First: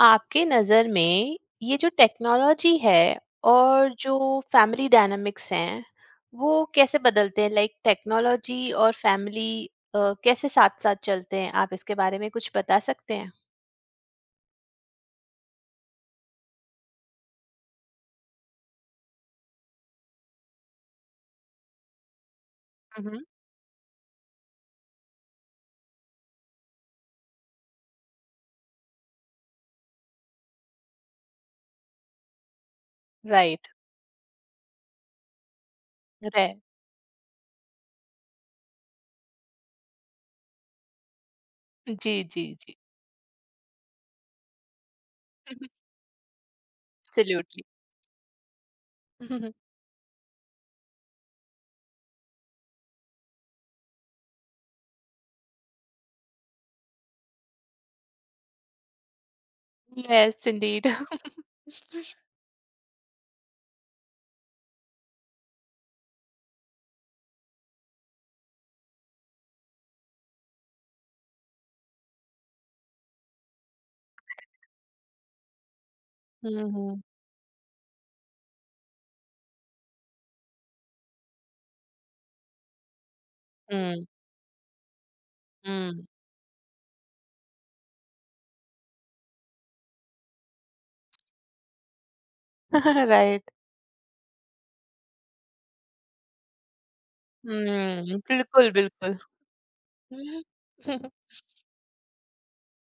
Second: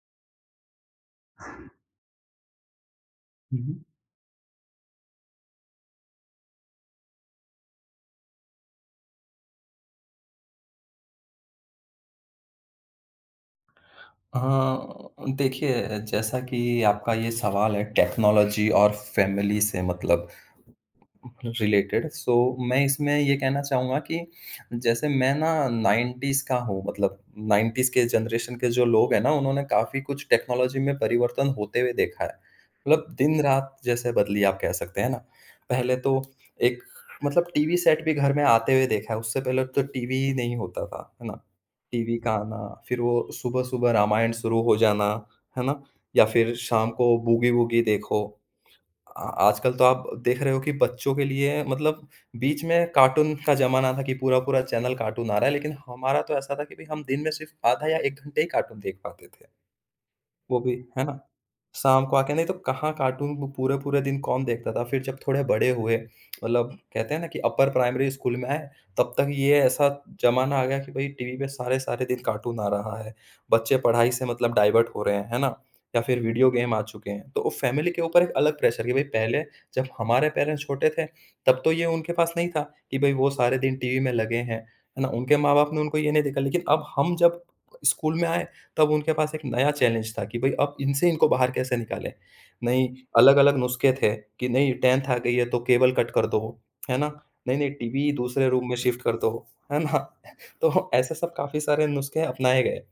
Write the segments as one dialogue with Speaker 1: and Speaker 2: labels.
Speaker 1: आपके नज़र में ये जो टेक्नोलॉजी है
Speaker 2: हुँ, हुँ।
Speaker 1: और जो फैमिली डायनामिक्स हैं वो कैसे बदलते हैं, लाइक टेक्नोलॉजी और फैमिली कैसे साथ साथ चलते हैं, आप इसके बारे में कुछ बता सकते हैं?
Speaker 2: देखिए जैसा कि आपका ये सवाल है टेक्नोलॉजी और फैमिली से मतलब रिलेटेड सो मैं इसमें
Speaker 1: हम्म।
Speaker 2: ये कहना चाहूँगा कि जैसे मैं ना 90s का हूँ मतलब 90s के जनरेशन के जो लोग हैं ना उन्होंने काफ़ी कुछ टेक्नोलॉजी में परिवर्तन होते हुए देखा है। मतलब
Speaker 1: राइट।
Speaker 2: दिन-रात जैसे बदली आप कह सकते हैं ना। पहले तो
Speaker 1: रे।
Speaker 2: एक मतलब टीवी सेट भी घर में आते हुए देखा है, उससे पहले तो टीवी ही नहीं होता था, है ना?
Speaker 1: जी
Speaker 2: टीवी का
Speaker 1: जी
Speaker 2: आना,
Speaker 1: जी।
Speaker 2: फिर वो सुबह-सुबह रामायण शुरू हो जाना, है ना? या फिर शाम को
Speaker 1: एब्सोल्युटली।
Speaker 2: बूगी-वूगी देखो। आ आजकल तो आप देख रहे हो कि बच्चों के लिए मतलब बीच में कार्टून का ज़माना था कि पूरा-पूरा चैनल कार्टून आ रहा है, लेकिन हमारा तो ऐसा था कि भई हम दिन में सिर्फ़ आधा या 1 घंटे ही कार्टून देख पाते थे।
Speaker 1: यस
Speaker 2: वो भी,
Speaker 1: इंडीड।
Speaker 2: है ना? शाम को आके नहीं तो कहाँ कार्टून वो पूरे-पूरे दिन कौन देखता था? फिर जब थोड़े बड़े हुए, मतलब कहते हैं ना कि अपर प्राइमरी स्कूल में आए, तब तक ये ऐसा ज़माना आ गया कि भई टीवी पे सारे-सारे दिन कार्टून आ रहा है। बच्चे पढ़ाई से मतलब डाइवर्ट हो रहे हैं, है ना? या फिर वीडियो गेम आ
Speaker 1: हम्म।
Speaker 2: चुके हैं। तो वो फैमिली के ऊपर एक अलग प्रेशर कि भई पहले जब हमारे पेरेंट्स छोटे थे, तब तो ये उनके पास नहीं था कि भई वो सारे दिन टीवी
Speaker 1: हम्म।
Speaker 2: में लगे हैं, है ना? उनके माँ-बाप ने उनको
Speaker 1: हम्म।
Speaker 2: ये नहीं देखा। लेकिन अब हम जब स्कूल में आए तब उनके पास एक नया चैलेंज था कि भई अब इनसे इनको बाहर कैसे निकालें? नहीं,
Speaker 1: राइट।
Speaker 2: अलग-अलग नुस्खे थे कि नहीं 10th आ गई है तो केबल कट कर दो, है ना? नहीं, नहीं टीवी
Speaker 1: हम्म,
Speaker 2: दूसरे रूम
Speaker 1: बिल्कुल
Speaker 2: में शिफ्ट कर
Speaker 1: बिल्कुल।
Speaker 2: दो, है ना?
Speaker 1: हम्म,
Speaker 2: तो ऐसे सब काफ़ी सारे नुस्खे अपनाए गए।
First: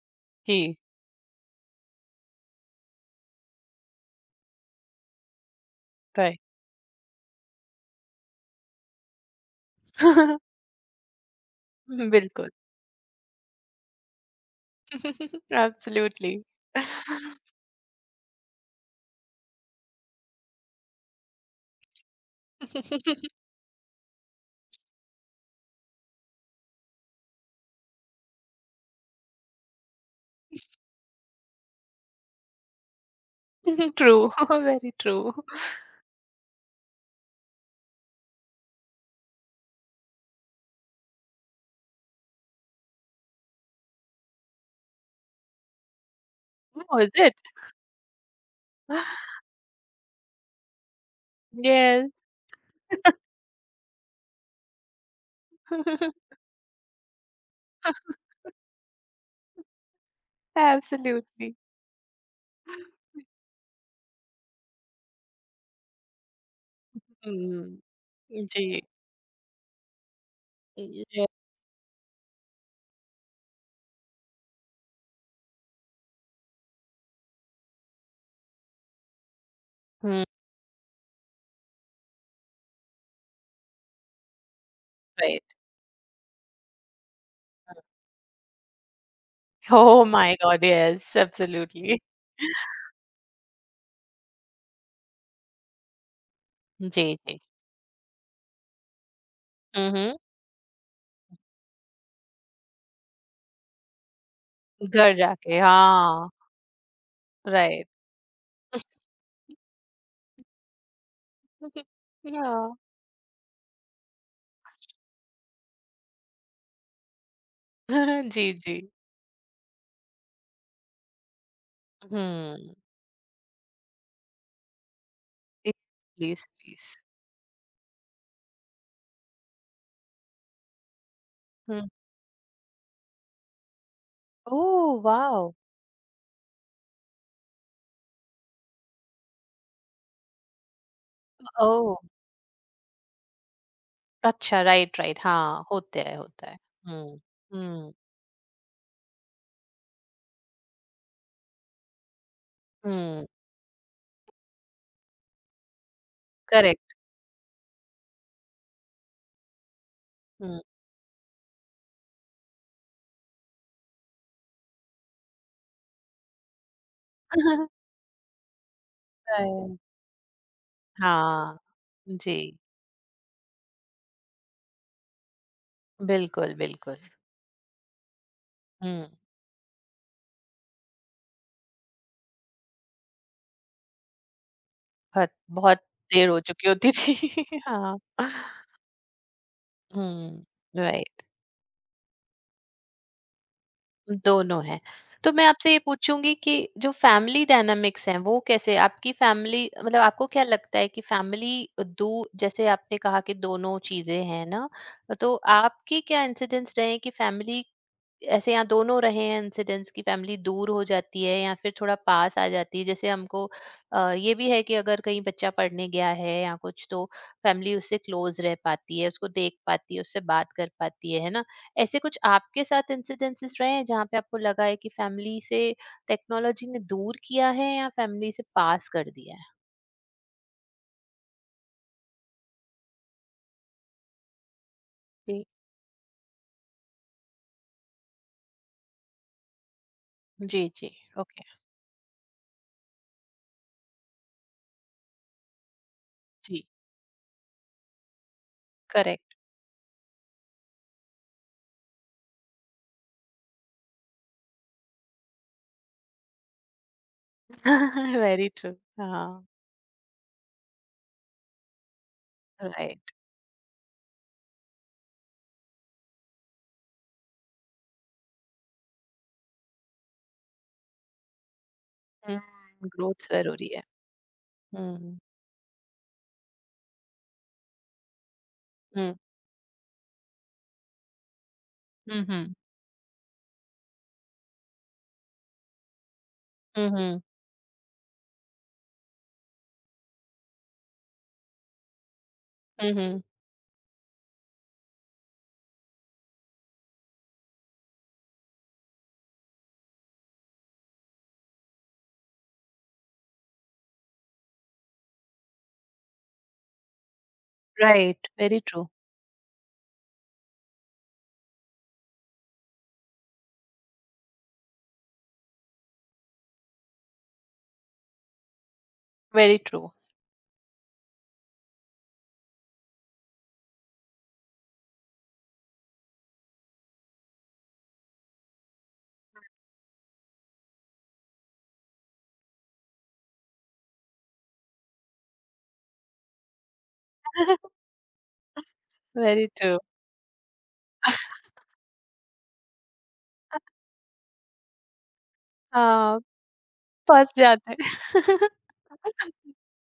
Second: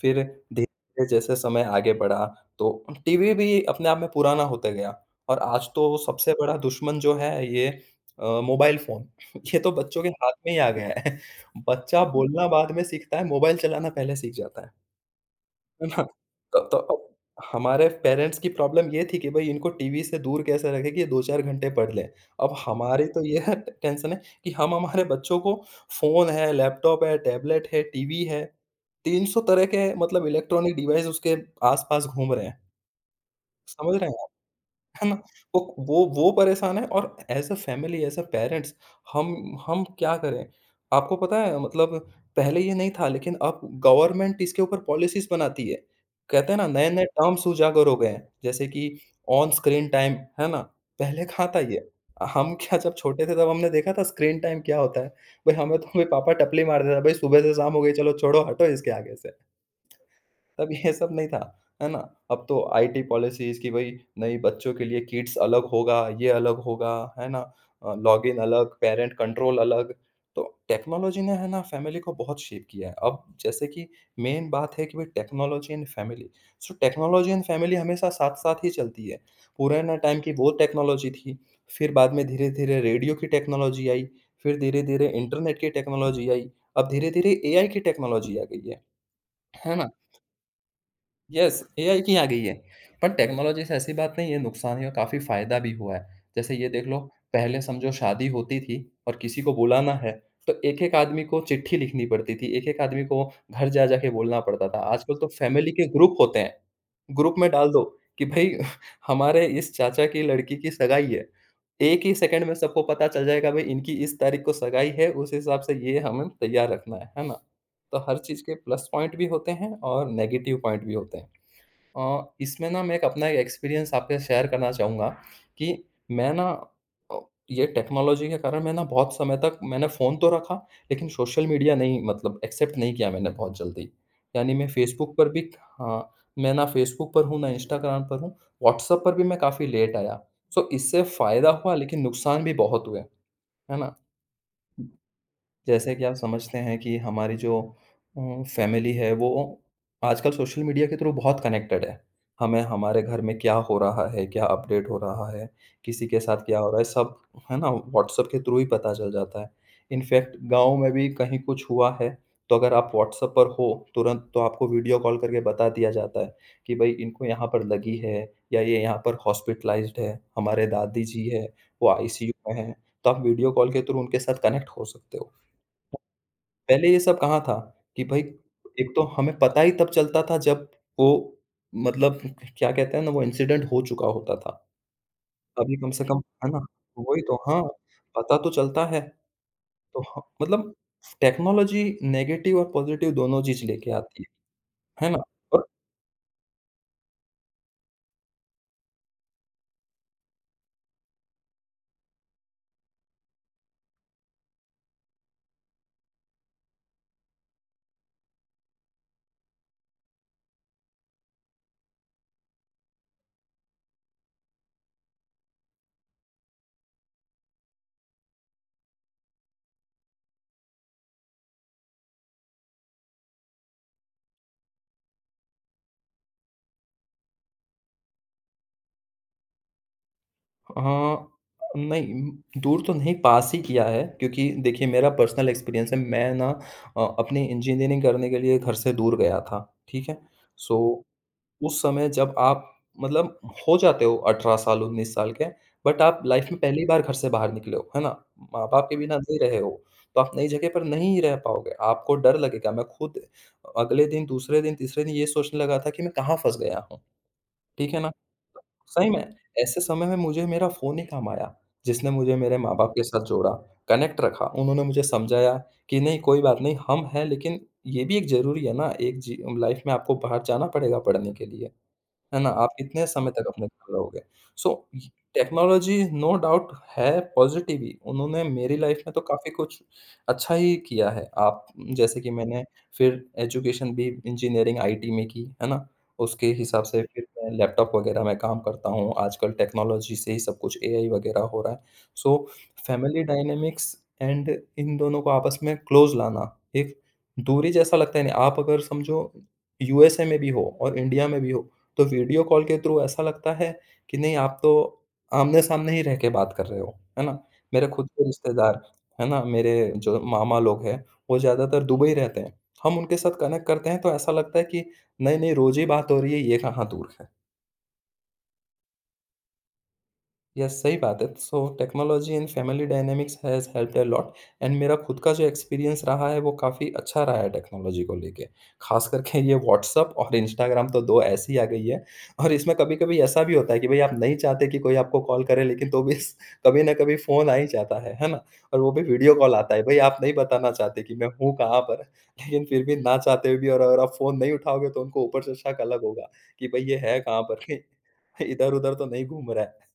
Speaker 2: फिर
Speaker 1: जी।
Speaker 2: धीरे-धीरे जैसे समय आगे बढ़ा तो टीवी भी अपने आप में पुराना होते गया और आज तो सबसे
Speaker 1: राइट।
Speaker 2: बड़ा दुश्मन जो है ये मोबाइल फ़ोन। ये तो बच्चों के हाथ में ही आ गया है। बच्चा बोलना
Speaker 1: बिल्कुल।
Speaker 2: बाद में सीखता है, मोबाइल चलाना पहले सीख जाता है। है ना?
Speaker 1: Absolutely.
Speaker 2: तो अब हमारे पेरेंट्स की प्रॉब्लम ये थी कि भई इनको टीवी से दूर कैसे रखें कि ये 2-4 घंटे पढ़ लें। अब हमारी तो ये है ट टेंशन है कि हम हमारे बच्चों को फ़ोन है, लैपटॉप है, टैबलेट है, टीवी है, 300 तरह के मतलब इलेक्ट्रॉनिक डिवाइस उसके आस-पास घूम रहे हैं। समझ रहे हैं आप?
Speaker 1: True. Very
Speaker 2: है ना?
Speaker 1: true.
Speaker 2: वो वो परेशान है और as a family, as a parents हम हम क्या करें? आपको पता है मतलब पहले ये नहीं था लेकिन अब गवर्नमेंट इसके ऊपर पॉलिसीज़ बनाती है। कहते हैं ना
Speaker 1: Oh,
Speaker 2: नए-नए
Speaker 1: is it?
Speaker 2: टर्म्स उजागर हो गए हैं, जैसे कि ऑन स्क्रीन टाइम, है ना? पहले कहाँ था ये?
Speaker 1: Yes.
Speaker 2: हम क्या जब छोटे थे तब हमने देखा था स्क्रीन टाइम क्या होता है? भई हमें तो भाई पापा टपली मार देता था, "भई सुबह से शाम हो गई चलो छोड़ो हटो इसके आगे से।" तब ये सब नहीं था,
Speaker 1: Absolutely.
Speaker 2: है ना? अब तो आईटी पॉलिसीज़ कि भई नहीं बच्चों के लिए किड्स अलग होगा, ये अलग होगा, है ना?
Speaker 1: Mm.
Speaker 2: लॉगिन अलग,
Speaker 1: Gee.
Speaker 2: पैरेंट कंट्रोल अलग, तो टेक्नोलॉजी
Speaker 1: Yeah.
Speaker 2: ने है ना फ़ैमिली को बहुत शेप किया है। अब जैसे कि मेन बात है कि भई technology and family, so technology and family हमेशा साथ-साथ ही चलती है। पुराना टाइम
Speaker 1: Mm.
Speaker 2: की वो टेक्नोलॉजी थी, फिर बाद में धीरे-धीरे रेडियो की टेक्नोलॉजी आई, फिर धीरे-धीरे
Speaker 1: Right.
Speaker 2: इंटरनेट की टेक्नोलॉजी आई, अब धीरे-धीरे एआई की टेक्नोलॉजी आ गई है ना?
Speaker 1: Oh my God, yes,
Speaker 2: yes,
Speaker 1: absolutely.
Speaker 2: AI की आ गई है। पर टेक्नोलॉजी से ऐसी बात नहीं है, नुकसान या काफ़ी फ़ायदा भी हुआ है। जैसे ये देख
Speaker 1: जी
Speaker 2: लो,
Speaker 1: जी।
Speaker 2: पहले समझो शादी होती थी और किसी को बुलाना है,
Speaker 1: हम्म।
Speaker 2: तो एक-एक आदमी को चिट्ठी लिखनी पड़ती थी, एक-एक आदमी को घर जा-जा के बोलना पड़ता था।
Speaker 1: घर
Speaker 2: आजकल तो
Speaker 1: जाके,
Speaker 2: फैमिली के ग्रुप
Speaker 1: हाँ।
Speaker 2: होते हैं, ग्रुप में डाल दो
Speaker 1: राइट।
Speaker 2: कि भई हमारे इस चाचा की लड़की की सगाई है। एक ही सेकंड में
Speaker 1: हाँ।
Speaker 2: सबको पता चल जाएगा भई इनकी इस तारीख को सगाई है, उस हिसाब से ये हमें तैयार रखना है ना? तो हर चीज़
Speaker 1: जी
Speaker 2: के
Speaker 1: जी।
Speaker 2: प्लस पॉइंट भी होते हैं और नेगेटिव पॉइंट भी होते हैं। इसमें
Speaker 1: हम्म।
Speaker 2: ना मैं एक अपना एक एक्सपीरियंस आपके साथ शेयर करना चाहूँगा कि मैं ना
Speaker 1: प्लीज प्लीज।
Speaker 2: अ, ये टेक्नोलॉजी के कारण मैं ना बहुत समय तक मैंने फ़ोन तो रखा, लेकिन सोशल मीडिया नहीं मतलब एक्सेप्ट नहीं किया मैंने बहुत जल्दी। यानी
Speaker 1: ओ।
Speaker 2: मैं फ़ेसबुक पर
Speaker 1: वाओ।
Speaker 2: भी हाँ, मैं ना फ़ेसबुक पर हूँ, ना इंस्टाग्राम पर हूँ, व्हाट्सएप पर भी मैं काफ़ी लेट आया। सो इससे फ़ायदा हुआ
Speaker 1: ओ।
Speaker 2: लेकिन नुकसान भी बहुत हुए, है ना?
Speaker 1: अच्छा, राइट, राइट। हाँ,
Speaker 2: जैसे
Speaker 1: होता
Speaker 2: कि आप
Speaker 1: है, होता है।
Speaker 2: समझते हैं कि
Speaker 1: हुँ,
Speaker 2: हमारी जो
Speaker 1: हुँ।
Speaker 2: फैमिली है वो आजकल सोशल मीडिया के थ्रू बहुत कनेक्टेड है। हमें हमारे घर
Speaker 1: हुँ,
Speaker 2: में क्या हो रहा है, क्या अपडेट हो रहा है, किसी के साथ क्या हो रहा है
Speaker 1: करेक्ट।
Speaker 2: सब है ना व्हाट्सएप के थ्रू ही पता चल जाता है। इनफैक्ट
Speaker 1: हुँ। राइट।
Speaker 2: गाँव में भी कहीं कुछ हुआ है, तो अगर आप व्हाट्सएप पर हो तुरंत तो आपको वीडियो कॉल करके बता दिया जाता है कि भई इनको यहाँ पर लगी है या ये यहाँ पर हॉस्पिटलाइज़्ड है, हमारे दादी जी है,
Speaker 1: हाँ।
Speaker 2: वो आईसीयू
Speaker 1: जी।
Speaker 2: में हैं। तो आप वीडियो कॉल के थ्रू उनके साथ कनेक्ट हो सकते हो।
Speaker 1: बिल्कुल,
Speaker 2: पहले
Speaker 1: बिल्कुल।
Speaker 2: ये सब कहाँ था कि भाई एक तो
Speaker 1: हुँ।
Speaker 2: हमें पता ही तब चलता था जब वो मतलब क्या कहते हैं ना वो इंसिडेंट हो चुका होता था।
Speaker 1: बहुत
Speaker 2: अभी
Speaker 1: बहुत
Speaker 2: कम से कम
Speaker 1: देर हो
Speaker 2: है ना?
Speaker 1: चुकी होती थी।
Speaker 2: वही तो हाँ,
Speaker 1: हाँ।
Speaker 2: पता तो चलता है। तो ह
Speaker 1: हुँ,
Speaker 2: मतलब
Speaker 1: राइट।
Speaker 2: टेक्नोलॉजी नेगेटिव और पॉज़िटिव दोनों चीज़ लेके आती
Speaker 1: दोनों हैं।
Speaker 2: है। है ना?
Speaker 1: तो मैं
Speaker 2: और
Speaker 1: आपसे ये पूछूँगी कि जो फैमिली डायनामिक्स हैं, वो कैसे आपकी फैमिली मतलब आपको क्या लगता है कि फैमिली दो, जैसे आपने कहा कि दोनों चीज़ें हैं ना, तो आपके क्या इंसिडेंट्स रहे हैं कि फैमिली ऐसे यहाँ दोनों रहे हैं इंसिडेंट्स की, फैमिली दूर हो जाती है या फिर थोड़ा पास आ जाती है जैसे हमको। ये भी है कि अगर कहीं बच्चा पढ़ने गया है या कुछ, तो फैमिली उससे क्लोज रह पाती है, उसको देख पाती है, उससे बात कर पाती है ना? ऐसे कुछ आपके साथ इंसिडेंसेस रहे हैं जहाँ पे आपको लगा है कि फैमिली से टेक्नोलॉजी ने दूर किया है या फैमिली से पास कर दिया है?
Speaker 2: हाँ, नहीं दूर तो नहीं पास ही किया है क्योंकि देखिए मेरा
Speaker 1: जी
Speaker 2: पर्सनल एक्सपीरियंस है मैं ना अपनी इंजीनियरिंग करने के लिए घर से दूर गया था। ठीक है?
Speaker 1: जी। जी।
Speaker 2: So
Speaker 1: okay.
Speaker 2: उस समय जब आप मतलब हो जाते हो 18 साल, 19 साल के, बट आप लाइफ में
Speaker 1: जी।
Speaker 2: पहली बार घर से बाहर निकले हो, है ना? माँ-बाप के बिना
Speaker 1: करेक्ट।
Speaker 2: नहीं रहे हो, तो आप नई जगह पर नहीं रह पाओगे, आपको डर लगेगा। मैं खुद अगले दिन, दूसरे दिन, तीसरे दिन ये सोचने लगा था कि मैं कहाँ फँस गया हूँ, ठीक है ना?
Speaker 1: Very true.
Speaker 2: सही में,
Speaker 1: हाँ।
Speaker 2: ऐसे समय में मुझे मेरा फ़ोन ही काम आया, जिसने मुझे मेरे माँ-बाप के
Speaker 1: राइट।
Speaker 2: साथ जोड़ा, कनेक्ट रखा। उन्होंने मुझे समझाया कि नहीं कोई बात नहीं, हम हैं लेकिन ये भी एक ज़रूरी है ना, एक जी लाइफ में आपको बाहर जाना पड़ेगा पढ़ने के लिए। है ना? आप कितने
Speaker 1: ग्रोथ
Speaker 2: समय तक अपने
Speaker 1: जरूरी है।
Speaker 2: घर रहोगे? सो य
Speaker 1: हम्म।
Speaker 2: टेक्नोलॉजी नो डाउट है पॉज़िटिव ही, उन्होंने मेरी लाइफ़ में तो काफ़ी कुछ अच्छा ही किया है। आप जैसे
Speaker 1: हुँ,
Speaker 2: कि
Speaker 1: हुँ।
Speaker 2: मैंने फिर एजुकेशन भी इंजीनियरिंग आईटी में की, है ना? उसके हिसाब
Speaker 1: हुँ,
Speaker 2: से
Speaker 1: हुँ।
Speaker 2: फिर मैं लैपटॉप वग़ैरह में काम करता हूँ, आजकल टेक्नोलॉजी से ही सब कुछ एआई वग़ैरह हो रहा है। सो
Speaker 1: हुँ,
Speaker 2: फैमिली
Speaker 1: हुँ।
Speaker 2: डायनामिक्स एंड इन दोनों को आपस में क्लोज़ लाना, एक दूरी जैसा लगता है नहीं, आप अगर समझो यूएसए में भी हो और इंडिया में भी हो, तो वीडियो कॉल के थ्रू ऐसा लगता है कि नहीं आप तो आमने-सामने ही रह के बात कर रहे हो, है ना? मेरे खुद के
Speaker 1: राइट, वेरी
Speaker 2: रिश्तेदार,
Speaker 1: ट्रू।
Speaker 2: है ना, मेरे जो मामा लोग हैं, वो ज़्यादातर दुबई रहते हैं। हम उनके साथ कनेक्ट करते हैं तो ऐसा लगता है कि नहीं, नहीं रोज़ ही बात हो रही है, ये कहाँ दूर है।
Speaker 1: वेरी ट्रू,
Speaker 2: यस सही बात है। So technology in family dynamics has helped a lot and मेरा खुद का जो एक्सपीरियंस रहा है वो काफ़ी अच्छा रहा है टेक्नोलॉजी को लेके। ख़ास करके ये व्हाट्सएप और इंस्टाग्राम तो 2 ऐसी आ गई है और इसमें कभी-कभी ऐसा भी होता है कि भई आप नहीं चाहते कि कोई आपको कॉल करे लेकिन तो भी स कभी न कभी फ़ोन आ ही जाता है ना? और वो भी वीडियो
Speaker 1: वेरी
Speaker 2: कॉल आता
Speaker 1: ट्रू।
Speaker 2: है। भई आप नहीं बताना चाहते कि मैं हूँ कहाँ पर लेकिन फिर भी ना चाहते हुए भी और अगर आप फ़ोन नहीं उठाओगे तो उनको ऊपर से शक अलग
Speaker 1: हाँ,
Speaker 2: होगा कि भई ये है
Speaker 1: फँस
Speaker 2: कहाँ पर?
Speaker 1: जाते हैं।
Speaker 2: कहीं इधर-उधर तो नहीं घूम रहा है।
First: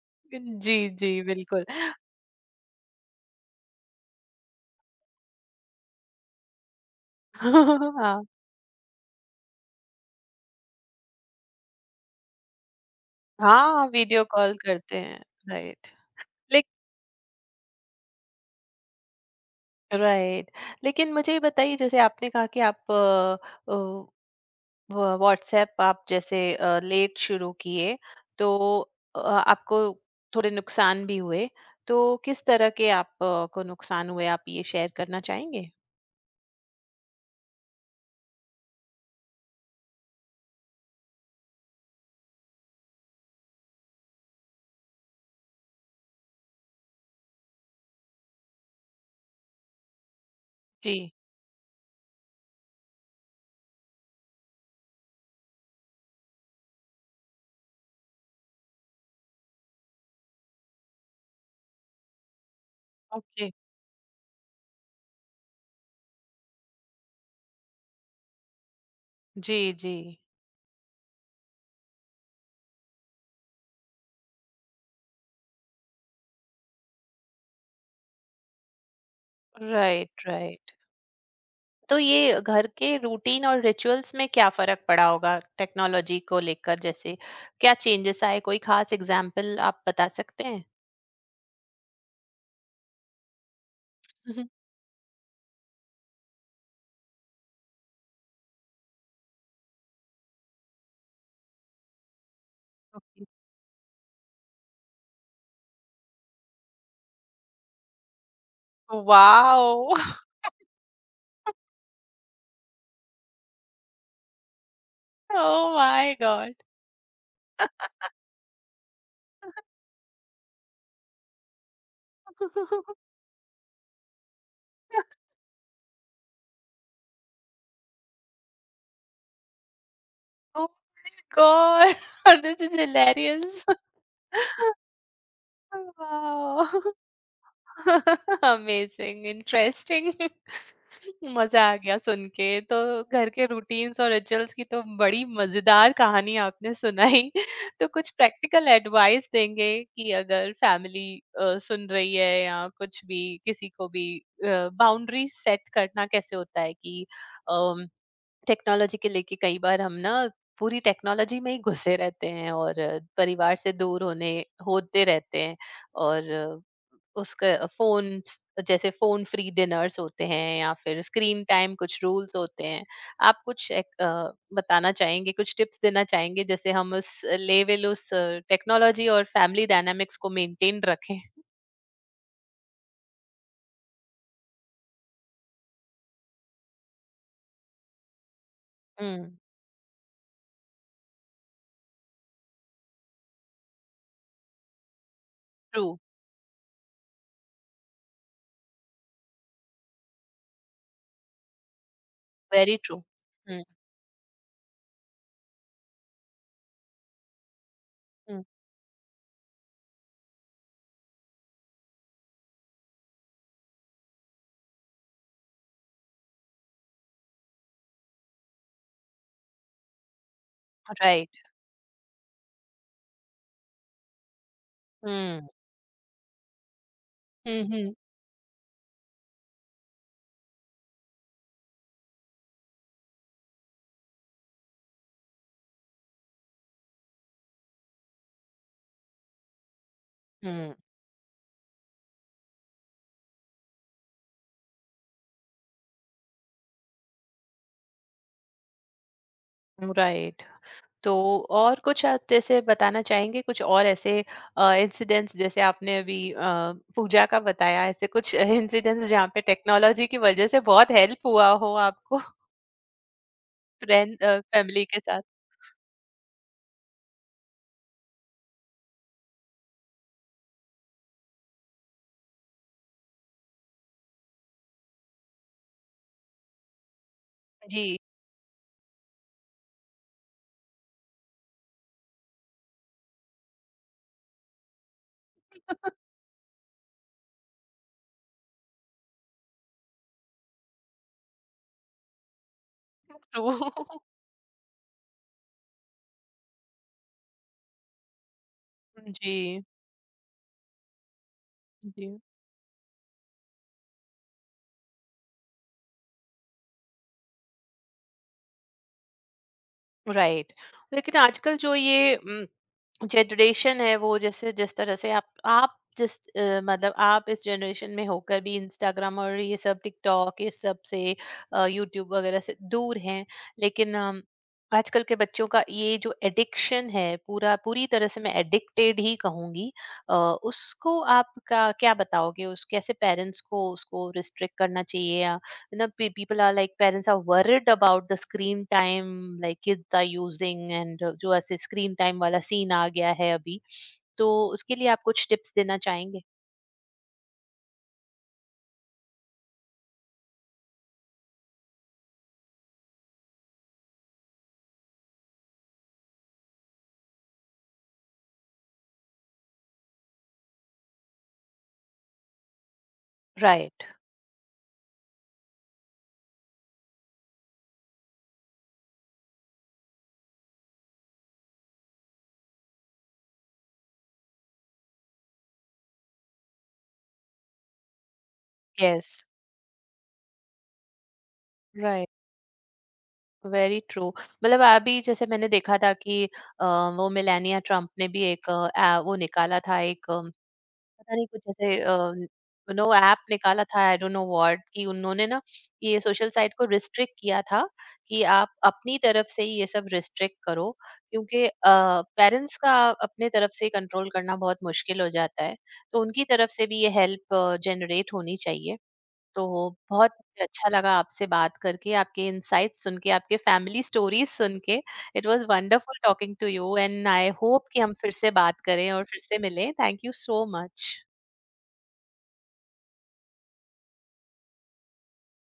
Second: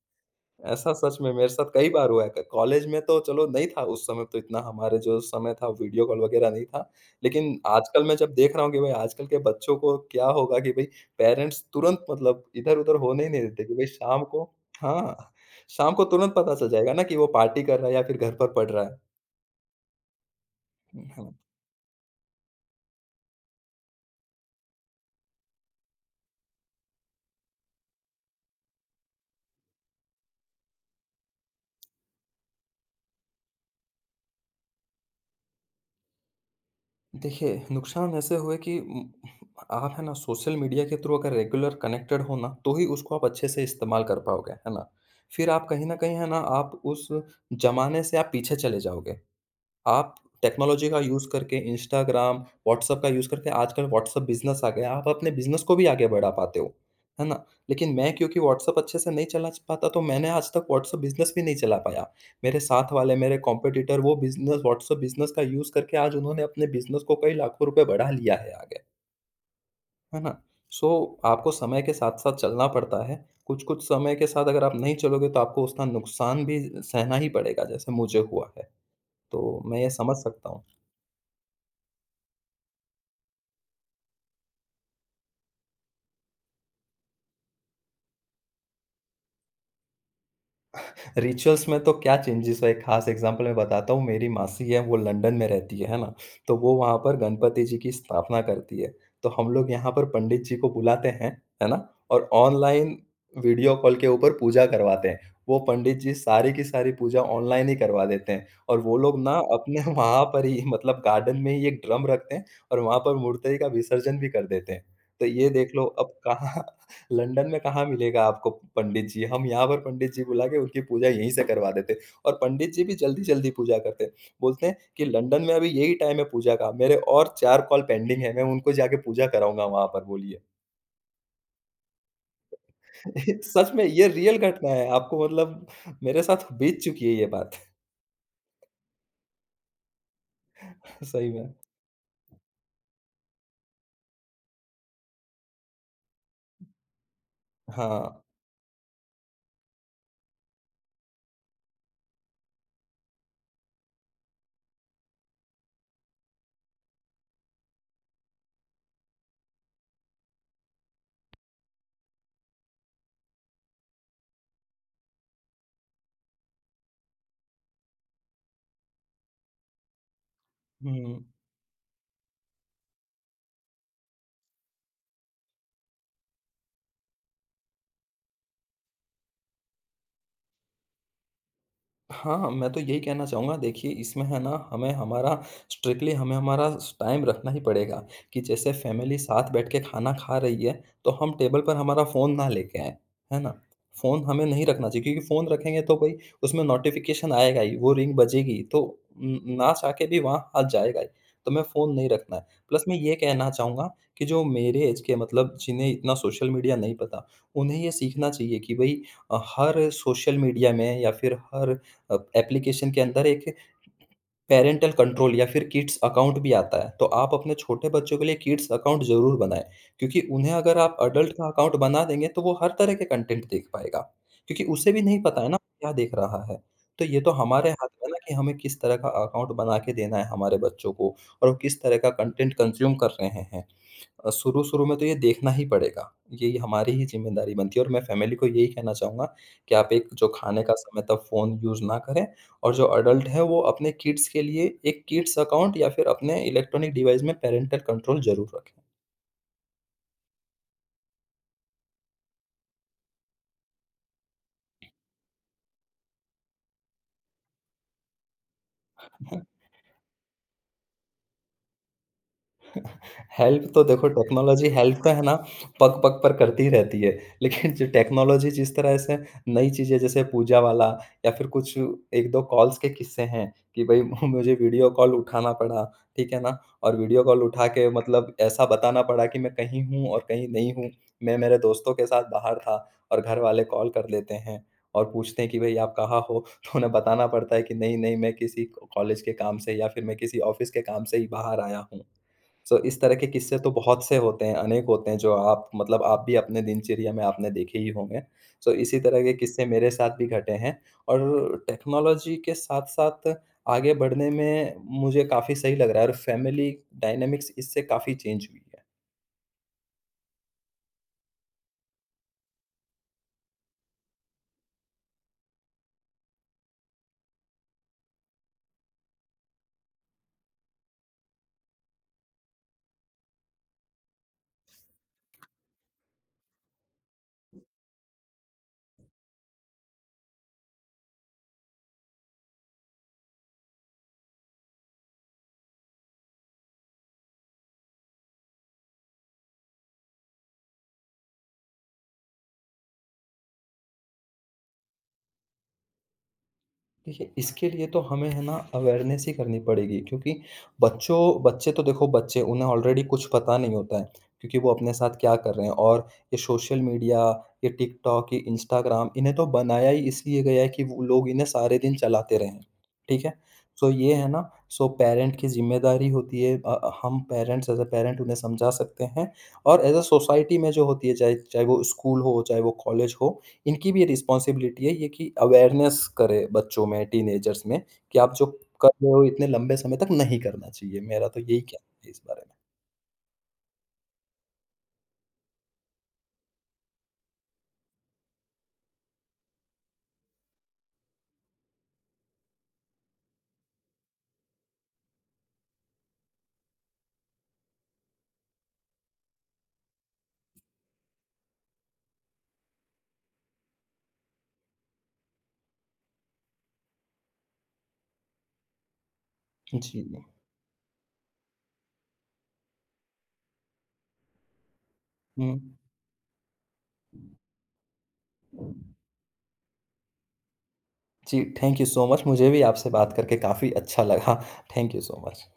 Speaker 1: जी,
Speaker 2: ऐसा
Speaker 1: जी,
Speaker 2: सच में मेरे साथ
Speaker 1: बिल्कुल।
Speaker 2: कई बार हुआ है। क कॉलेज में तो चलो नहीं था उस समय तो इतना हमारे जो समय था वीडियो कॉल वगैरह नहीं था। लेकिन आजकल मैं
Speaker 1: हाँ।
Speaker 2: जब देख रहा हूँ कि भई आजकल के बच्चों को क्या होगा कि भई पेरेंट्स तुरंत मतलब इधर-उधर होने ही नहीं देते कि भई
Speaker 1: हाँ,
Speaker 2: शाम
Speaker 1: वीडियो
Speaker 2: को
Speaker 1: कॉल करते हैं,
Speaker 2: हाँ,
Speaker 1: राइट।
Speaker 2: शाम को तुरंत पता
Speaker 1: लेक,
Speaker 2: चल जाएगा ना कि वो पार्टी कर रहा है या फिर घर पर पढ़ रहा
Speaker 1: राइट, लेकिन
Speaker 2: है।
Speaker 1: मुझे ये बताइए, जैसे आपने कहा कि आप अ, अ, व व्हाट्सएप आप जैसे लेट शुरू किए, तो आपको थोड़े नुकसान भी हुए, तो किस तरह के आप को नुकसान हुए, आप ये शेयर करना चाहेंगे?
Speaker 2: देखिए, नुकसान ऐसे हुए कि आप है ना सोशल मीडिया के थ्रू अगर रेगुलर कनेक्टेड हो ना, तो ही उसको आप अच्छे से इस्तेमाल कर पाओगे, है ना? फिर आप कहीं न कहीं है ना, आप उस ज़माने से आप पीछे चले जाओगे। आप टेक्नोलॉजी
Speaker 1: जी।
Speaker 2: का यूज़ करके इंस्टाग्राम, व्हाट्सएप का यूज़ करके आजकल व्हाट्सएप बिज़नेस आ गया है, आप अपने बिज़नेस को भी आगे बढ़ा पाते हो, है ना? लेकिन मैं क्योंकि व्हाट्सएप अच्छे से नहीं चला च पाता, तो मैंने आज तक व्हाट्सएप बिज़नेस भी नहीं चला पाया। मेरे साथ वाले मेरे
Speaker 1: ओके।
Speaker 2: कॉम्पिटिटर वो बिज़नेस व्हाट्सएप बिज़नेस का यूज़ करके आज उन्होंने अपने बिज़नेस को कई लाखों रुपए बढ़ा लिया है आगे,
Speaker 1: जी। जी।
Speaker 2: है ना? सो आपको समय के साथ-साथ चलना पड़ता है। कुछ-कुछ समय के साथ अगर आप नहीं चलोगे, तो आपको उसका नुकसान भी सहना ही पड़ेगा, जैसे मुझे हुआ है। तो मैं ये समझ
Speaker 1: राइट
Speaker 2: सकता हूँ।
Speaker 1: राइट तो ये घर के रूटीन और रिचुअल्स में क्या फर्क पड़ा होगा टेक्नोलॉजी को लेकर, जैसे क्या चेंजेस आए? कोई खास एग्जाम्पल आप बता सकते हैं?
Speaker 2: रिचुअल्स में तो क्या चेंजेस हुआ, एक खास एग्जांपल मैं बताता हूँ। मेरी मासी है, वो लंदन में रहती है ना? तो वो वहाँ पर गणपति जी की स्थापना करती है, तो हम लोग यहाँ पर पंडित जी को बुलाते हैं, है ना? और ऑनलाइन
Speaker 1: ओके।
Speaker 2: वीडियो कॉल के ऊपर पूजा करवाते हैं। वो पंडित जी सारी की सारी पूजा ऑनलाइन ही करवा देते हैं, और वो लोग ना
Speaker 1: वाओ।
Speaker 2: अपने वहाँ पर ही मतलब गार्डन में ही एक ड्रम रखते हैं और वहाँ पर मूर्ति का विसर्जन भी कर देते हैं। तो ये देख
Speaker 1: ओह
Speaker 2: लो, अब
Speaker 1: माय
Speaker 2: कहाँ
Speaker 1: गॉड।
Speaker 2: लंदन में कहाँ मिलेगा आपको पंडित जी। हम यहाँ पर पंडित जी बुला के उनकी पूजा यहीं से करवा देते, और पंडित जी भी जल्दी-जल्दी पूजा करते। बोलते हैं कि लंदन में अभी यही टाइम है पूजा का, मेरे और 4 कॉल पेंडिंग है, मैं उनको जाके पूजा कराऊँगा वहाँ पर, बोलिए।
Speaker 1: Oh my God. This is hilarious.
Speaker 2: सच
Speaker 1: वाओ।
Speaker 2: में ये रियल घटना है, आपको मतलब मेरे साथ बीत चुकी है ये बात।
Speaker 1: Amazing, interesting.
Speaker 2: सही में।
Speaker 1: मजा आ गया सुन के तो। घर के रूटीन्स और रिचुअल्स की तो बड़ी मजेदार कहानी आपने सुनाई। तो कुछ
Speaker 2: हाँ।
Speaker 1: प्रैक्टिकल एडवाइस देंगे कि अगर फैमिली सुन रही है या कुछ भी, किसी को भी बाउंड्री सेट करना कैसे होता है कि टेक्नोलॉजी के लेके कई बार हम ना पूरी टेक्नोलॉजी में ही घुसे रहते हैं और परिवार से दूर होने होते रहते हैं, और उसका फोन, जैसे फोन फ्री डिनर्स होते हैं या फिर
Speaker 2: हुँ।
Speaker 1: स्क्रीन टाइम कुछ रूल्स होते हैं, आप कुछ बताना चाहेंगे? कुछ टिप्स देना चाहेंगे जैसे हम उस लेवल उस टेक्नोलॉजी और फैमिली डायनामिक्स को मेंटेन रखें?
Speaker 2: हाँ, मैं तो यही कहना चाहूँगा। देखिए, इसमें है ना हमें हमारा स्ट्रिक्टली हमें हमारा स टाइम रखना ही पड़ेगा, कि जैसे फैमिली
Speaker 1: हम्म।
Speaker 2: साथ बैठ के खाना खा रही है, तो हम टेबल पर हमारा फ़ोन ना लेके आएँ, है ना? फ़ोन हमें नहीं रखना चाहिए, क्योंकि फ़ोन रखेंगे
Speaker 1: ट्रू।
Speaker 2: तो भाई उसमें नोटिफ़िकेशन आएगा ही, वो रिंग बजेगी, तो ना चाह के भी वहाँ हाथ जाएगा ही, तो मैं फ़ोन नहीं रखना है।
Speaker 1: वेरी
Speaker 2: प्लस मैं
Speaker 1: ट्रू।
Speaker 2: ये कहना
Speaker 1: हम्म।
Speaker 2: चाहूँगा कि जो मेरे ऐज के मतलब जिन्हें इतना सोशल मीडिया नहीं पता, उन्हें ये सीखना चाहिए कि भई हर सोशल मीडिया में या फिर हर एप्लीकेशन के अंदर एक पैरेंटल कंट्रोल या फिर किड्स अकाउंट भी आता है। तो आप अपने छोटे बच्चों के लिए किड्स अकाउंट ज़रूर बनाएँ, क्योंकि उन्हें अगर आप एडल्ट
Speaker 1: राइट।
Speaker 2: का अकाउंट बना देंगे तो वो हर तरह के कंटेंट देख पाएगा, क्योंकि उसे भी नहीं
Speaker 1: हम्म,
Speaker 2: पता है
Speaker 1: right.
Speaker 2: ना क्या देख रहा है। तो ये तो
Speaker 1: हम्म।
Speaker 2: हमारे हाथ
Speaker 1: हम्म।
Speaker 2: में है ना, कि हमें किस तरह का अकाउंट बना के देना है हमारे बच्चों को और वो किस तरह का कंटेंट कंज़्यूम कर रहे हैं। शुरू-शुरू में तो ये देखना ही पड़ेगा। ये हमारी ही ज़िम्मेदारी बनती है, और मैं फैमिली को यही कहना चाहूँगा कि आप एक जो खाने का
Speaker 1: हम्म,
Speaker 2: समय तब फ़ोन यूज़ ना करें, और जो अडल्ट है वो अपने किड्स के लिए एक किड्स अकाउंट या फिर अपने इलेक्ट्रॉनिक डिवाइस में पैरेंटल कंट्रोल ज़रूर रखें।
Speaker 1: right. तो और कुछ आप जैसे बताना चाहेंगे? कुछ और ऐसे इंसिडेंट्स जैसे आपने अभी पूजा का बताया, ऐसे कुछ इंसिडेंट्स जहाँ पे टेक्नोलॉजी की वजह से बहुत हेल्प हुआ हो आपको,
Speaker 2: हेल्प तो देखो,
Speaker 1: फ्रेंड
Speaker 2: टेक्नोलॉजी
Speaker 1: फैमिली
Speaker 2: हेल्प
Speaker 1: के
Speaker 2: तो है
Speaker 1: साथ?
Speaker 2: ना पग पग पर करती ही रहती है, लेकिन जो टेक्नोलॉजी जिस तरह से नई चीज़ें जैसे पूजा वाला या फिर कुछ 1-2 कॉल्स के किस्से हैं कि भई मुझे वीडियो कॉल उठाना पड़ा, ठीक है ना? और वीडियो कॉल उठा के
Speaker 1: जी।
Speaker 2: मतलब ऐसा बताना पड़ा कि मैं कहीं हूँ और कहीं नहीं हूँ। मैं मेरे दोस्तों के साथ बाहर था, और घर वाले कॉल कर देते हैं और पूछते हैं कि भई आप कहाँ हो? तो उन्हें बताना पड़ता है कि नहीं, नहीं मैं किसी कॉलेज के काम से या फिर मैं किसी ऑफ़िस के काम से ही बाहर आया हूँ। सो इस तरह के
Speaker 1: ट्रू।
Speaker 2: किस्से तो बहुत से होते हैं, अनेक होते हैं, जो आप मतलब आप भी अपने दिनचर्या में आपने देखे ही होंगे। सो इसी तरह के
Speaker 1: जी।
Speaker 2: किस्से मेरे साथ भी घटे हैं, और
Speaker 1: जी।
Speaker 2: टेक्नोलॉजी के साथ-साथ आगे बढ़ने में मुझे काफ़ी सही लग रहा है, और फैमिली डायनामिक्स इससे काफ़ी चेंज हुई है।
Speaker 1: राइट। लेकिन आजकल जो ये जनरेशन है वो, जैसे जिस तरह से आप जिस मतलब आप इस जनरेशन में होकर भी इंस्टाग्राम और ये सब टिकटॉक, ये सब से यूट्यूब वगैरह से दूर हैं, लेकिन आजकल के बच्चों का ये जो एडिक्शन है, पूरा पूरी तरह से मैं एडिक्टेड ही कहूंगी। अ, उसको आप का क्या बताओगे? उस कैसे पेरेंट्स को उसको रिस्ट्रिक्ट करना चाहिए? People are like parents are worried about the screen time, like kids are using, and जो ऐसे screen time वाला scene आ गया है अभी, तो उसके लिए आप कुछ tips देना चाहेंगे?
Speaker 2: देखिए, इसके लिए तो हमें है ना अवेयरनेस ही करनी पड़ेगी, क्योंकि बच्चों बच्चे तो देखो, बच्चे उन्हें ऑलरेडी कुछ पता नहीं होता है, क्योंकि वो अपने साथ क्या कर रहे हैं, और ये सोशल मीडिया, ये टिकटॉक, ये इंस्टाग्राम इन्हें तो बनाया ही इसलिए गया है कि वो लोग इन्हें सारे दिन चलाते रहें, ठीक है?
Speaker 1: राइट।
Speaker 2: सो ये है ना, सो पेरेंट की ज़िम्मेदारी होती है, हम पेरेंट्स एज़ अ पेरेंट उन्हें समझा सकते हैं, और एज़ अ सोसाइटी में जो होती है, चाहे चाहे वो स्कूल हो, चाहे वो कॉलेज हो, इनकी भी रिस्पॉन्सिबिलिटी है ये, कि अवेयरनेस करे बच्चों में, टीनेजर्स में, कि आप जो कर
Speaker 1: यस।
Speaker 2: रहे हो इतने लंबे समय तक नहीं करना चाहिए। मेरा तो यही कहना
Speaker 1: राइट।
Speaker 2: है इस बारे
Speaker 1: वेरी ट्रू। मतलब अभी जैसे मैंने देखा था कि अ, वो मेलानिया ट्रम्प ने भी एक वो निकाला था एक, पता नहीं कुछ ऐसे नो ऐप निकाला था, आई डोंट नो व्हाट, कि उन्होंने ना ये सोशल साइट को रिस्ट्रिक्ट किया था, कि आप अपनी तरफ से ही ये सब रिस्ट्रिक्ट करो, क्योंकि पेरेंट्स का अपने तरफ से कंट्रोल करना बहुत मुश्किल हो जाता है, तो उनकी तरफ से भी ये हेल्प जनरेट होनी चाहिए। तो
Speaker 2: में। जी,
Speaker 1: बहुत अच्छा लगा आपसे बात करके, आपके इनसाइट सुन के, आपके फैमिली स्टोरीज सुन के। It was
Speaker 2: hmm.
Speaker 1: Wonderful talking to you, and I hope कि हम फिर से बात करें और फिर से मिलें। Thank you so much.
Speaker 2: जी, थैंक यू सो मच। मुझे भी आपसे बात करके काफ़ी अच्छा लगा। Thank you so much.